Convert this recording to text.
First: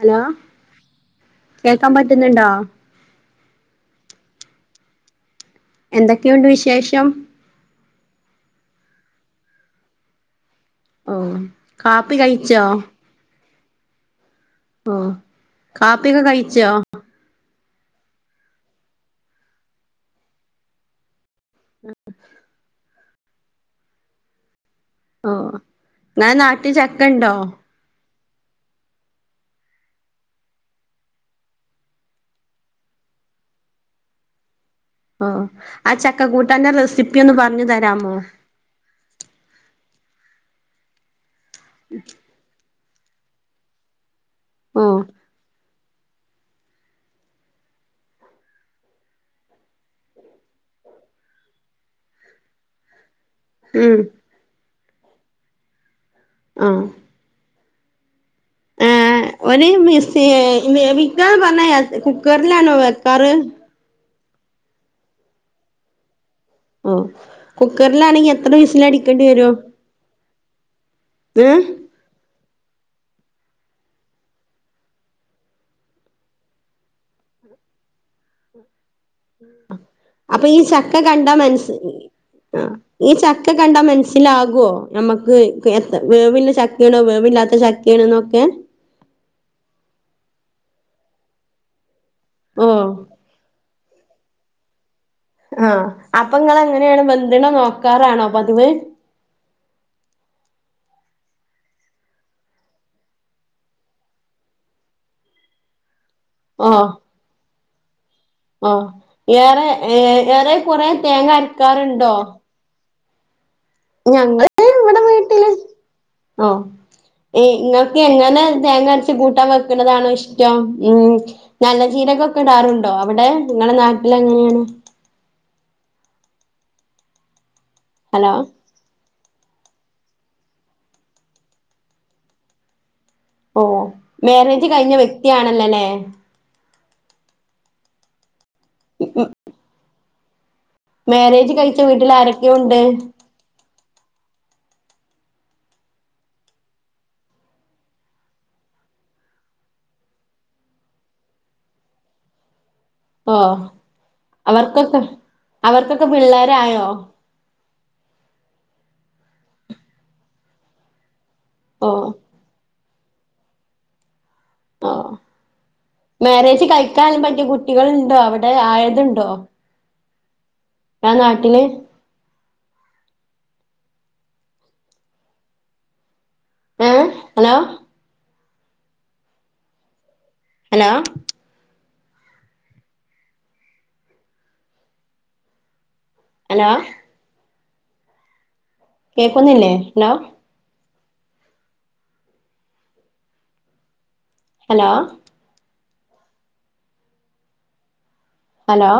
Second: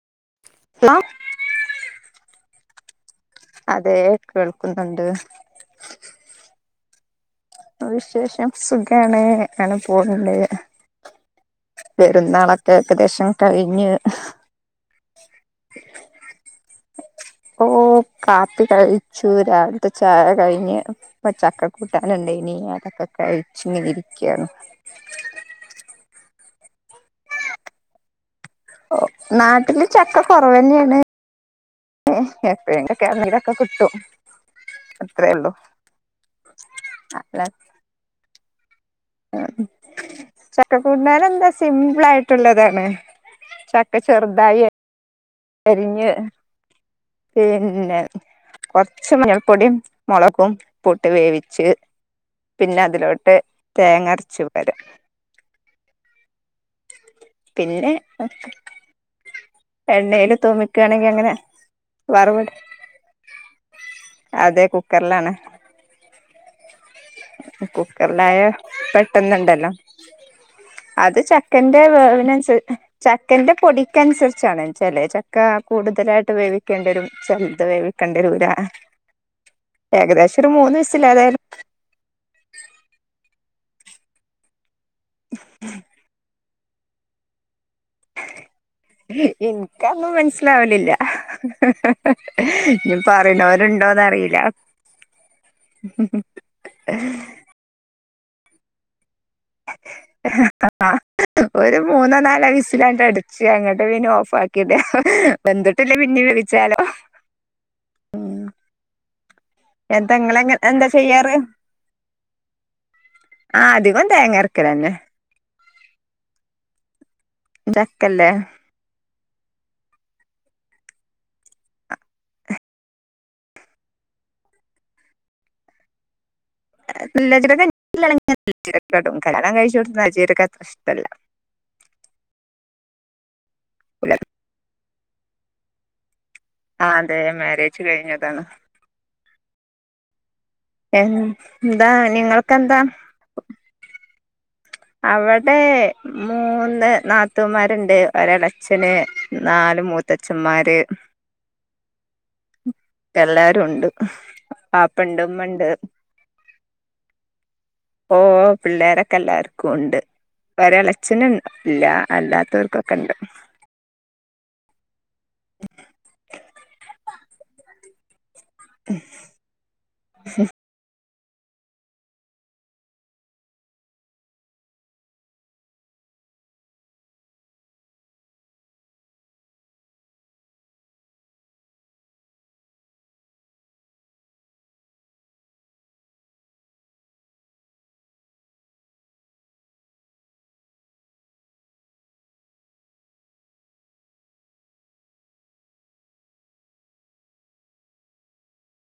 Hello hello കേക്കാൻ പറ്റുന്നുണ്ടോ? അതെ കേൾക്കുന്നുണ്ട് എന്തൊക്കെയുണ്ട് വിശേഷം വിശേഷം സുഖണ് ആനെ പോണണ്ട് ഓ കാപ്പി കഴിച്ചോ പെരുന്നാളൊക്കെ ഏകദേശം കഴിഞ്ഞ് ഓ കാപ്പിഒക്കെ കഴിച്ചോ? ഓ കാപ്പി കഴിച്ചു. രവിലത്തെ ചായ കഴിഞ്ഞ്. പ ച്ചക്കകൂട്ടാണ്ടായിരുന്നു ഇനി അതക്കെ കഴിച്ചിങ്ങിതിരിക്കുകയാണ് ഓ ന്ന നാട്ടിൽ ചക്ക ഉണ്ടോ ഓ നാട്ടില് ചക്ക കുറവന്നെയാണ് എപ്പോഴ കിരങ്ങീരൊക്കെ കിട്ടും ഓ അത്രേ ഉള്ളൂ ആ ചക്ക കൂട്ടന്നന്റെ റെസിപ്പി ഒന്ന് പറഞ്ഞു തരാമോ ആ ചക്ക കൂട്ടാര എന്താ സിംപിൾ ആയിട്ടുള്ളതാണ് ചക്ക ചെറുതായി ഓ അരിഞ്ഞഞ് പിന്നെ കൊറച്ച് മഞ്ഞൾപ്പൊടിയും മുളകും ഉപ്പ്ട്ട് വേവിച്ച് പിന്നെ അതിലോട്ട് ഉം തേങ്ങരച്ചത് വരെ ആഹ പിന്നെ ഏ ഒരു മിസ് എണ്ണയിൽ തൂമിക്കുകയാണെങ്കിൽ അങ്ങനെ വിിക്കന്ന് പറഞ്ഞ വറവിട കുക്കറിലാണോ വെക്കാറ് അതെ കുക്കറിലാണ് ഓ കുക്കറിലാണെങ്കി കുക്കറിലായ എത്ര വിസിലടിക്കേണ്ടി വരും പെട്ടന്നണ്ടല്ലോ അത് ഏ ചക്കന്റെ വേവിനു ചക്കന്റെ പൊടിക്കനുസരിച്ചാണ് ചില ചക്ക കൂടുതലായിട്ട് വേവിക്കേണ്ടരും ചെലത് വേവിക്കണ്ടിരൂരാ അപ്പൊ ഈ ചക്ക കണ്ട ഏതായാലും മനസ് ആഹ്‌ ഈ ചക്ക കണ്ടാ മനസ്സിലാകുവോ നമ്മക്ക് ഏഹ് വേവ് ഇല ചക്ക ക്കാണോ വേവില്ലാത്ത ചക്കാനുനൊക്കെ എനിക്കന്നും മനസ്സിലാവലില്ല ആഹ് ഓഹ് ഇനി പറയണവരുണ്ടോന്ന്റിയില്ല ആഹ്‌ അപ്പൊ ഇങ്ങൾ എങ്ങനെയാണ് വെന്തുനോ നോക്കാറാണോ പതിവേ ആഹ്‌ ഒരു മൂന്നോ നാലോ വിസിലട് അടിച്ച് അങ്ങോട്ട പിന ഓഫ് ആക്കില്ലേ വന്ദിട്ടിലാക്കി പിന്നെ വേവിച്ച ആഹ് ആഹ് യരെ എന്താ ഏഹ്‌ ഇങ്ങളെങ്ങ ഏറെ കുറെേ തേങ്ങ അരക്കാറുണ്ടോ ആഹ്‌ അധികം തേങ്ങറക്കലന്നെ ഓഹ്‌ നിങ്ങൾക് ചക്കല്ലേ എങ്ങനെ തേങ്ങ കൂട്ടാൻ വെക്കുന്നതാണോ ഇഷ്ടം ഉം നല്ല ചീരകൊക്കെ ഇടാറുണ്ടോ അവിടെ നിങ്ങളെ നാട്ടിൽ എങ്ങനെയാണ് നല്ലജീരാഗം ഹലോ ഒക്കെ ഇടും കല്യാണം കഴിച്ചോട്ത് നല്ലജീരാഗം അത്ര ഇഷ്ട്ടല്ല ഓഹ് മേരജ് കഴിഞ്ഞ വ്യക്തിയാണല്ലോല്ലേ ആഹ്‌ അതെ മാരേജ് കഴിഞ്ഞതാണ് ഉം മാരേജ് കഴിച്ച എന്താ വീട്ടിൽ ആരൊക്കെയ ഉണ്ട് നിങ്ങൾക്കെന്താ അവിടെ മൂന്ന് നാത്തൂമാരുണ്ട് ഒരാള അച്ഛന് നാല് മൂത്തച്ഛന്മാര് [unintelligible] എല്ലാരും ഉണ്ട് പാപ്പണ്ട് ഉമ്മണ്ട് ഒക്കെ പിള്ളേരായോ ഓഹ്‌ പിള്ളേരൊക്കെ എല്ലാവർക്കും ഉണ്ട് ഒരളച്ചനും ഇല്ല ഓ അല്ലാത്തവർക്കൊക്കെ കണ്ട് ഓഹ്‌ മാരേജ് കഴിക്കാലും പറ്റിയ കുട്ടികളുണ്ടോ അവിടെ ആയതുണ്ടോ ഹും ഇങ്ങളെ നാട്ടിൽ ഏഹ്‌ ഹലോ ഹലോ ഹലോ കേൾക്കുന്നില്ലേ ഹലോ ഹലോ ഹലോ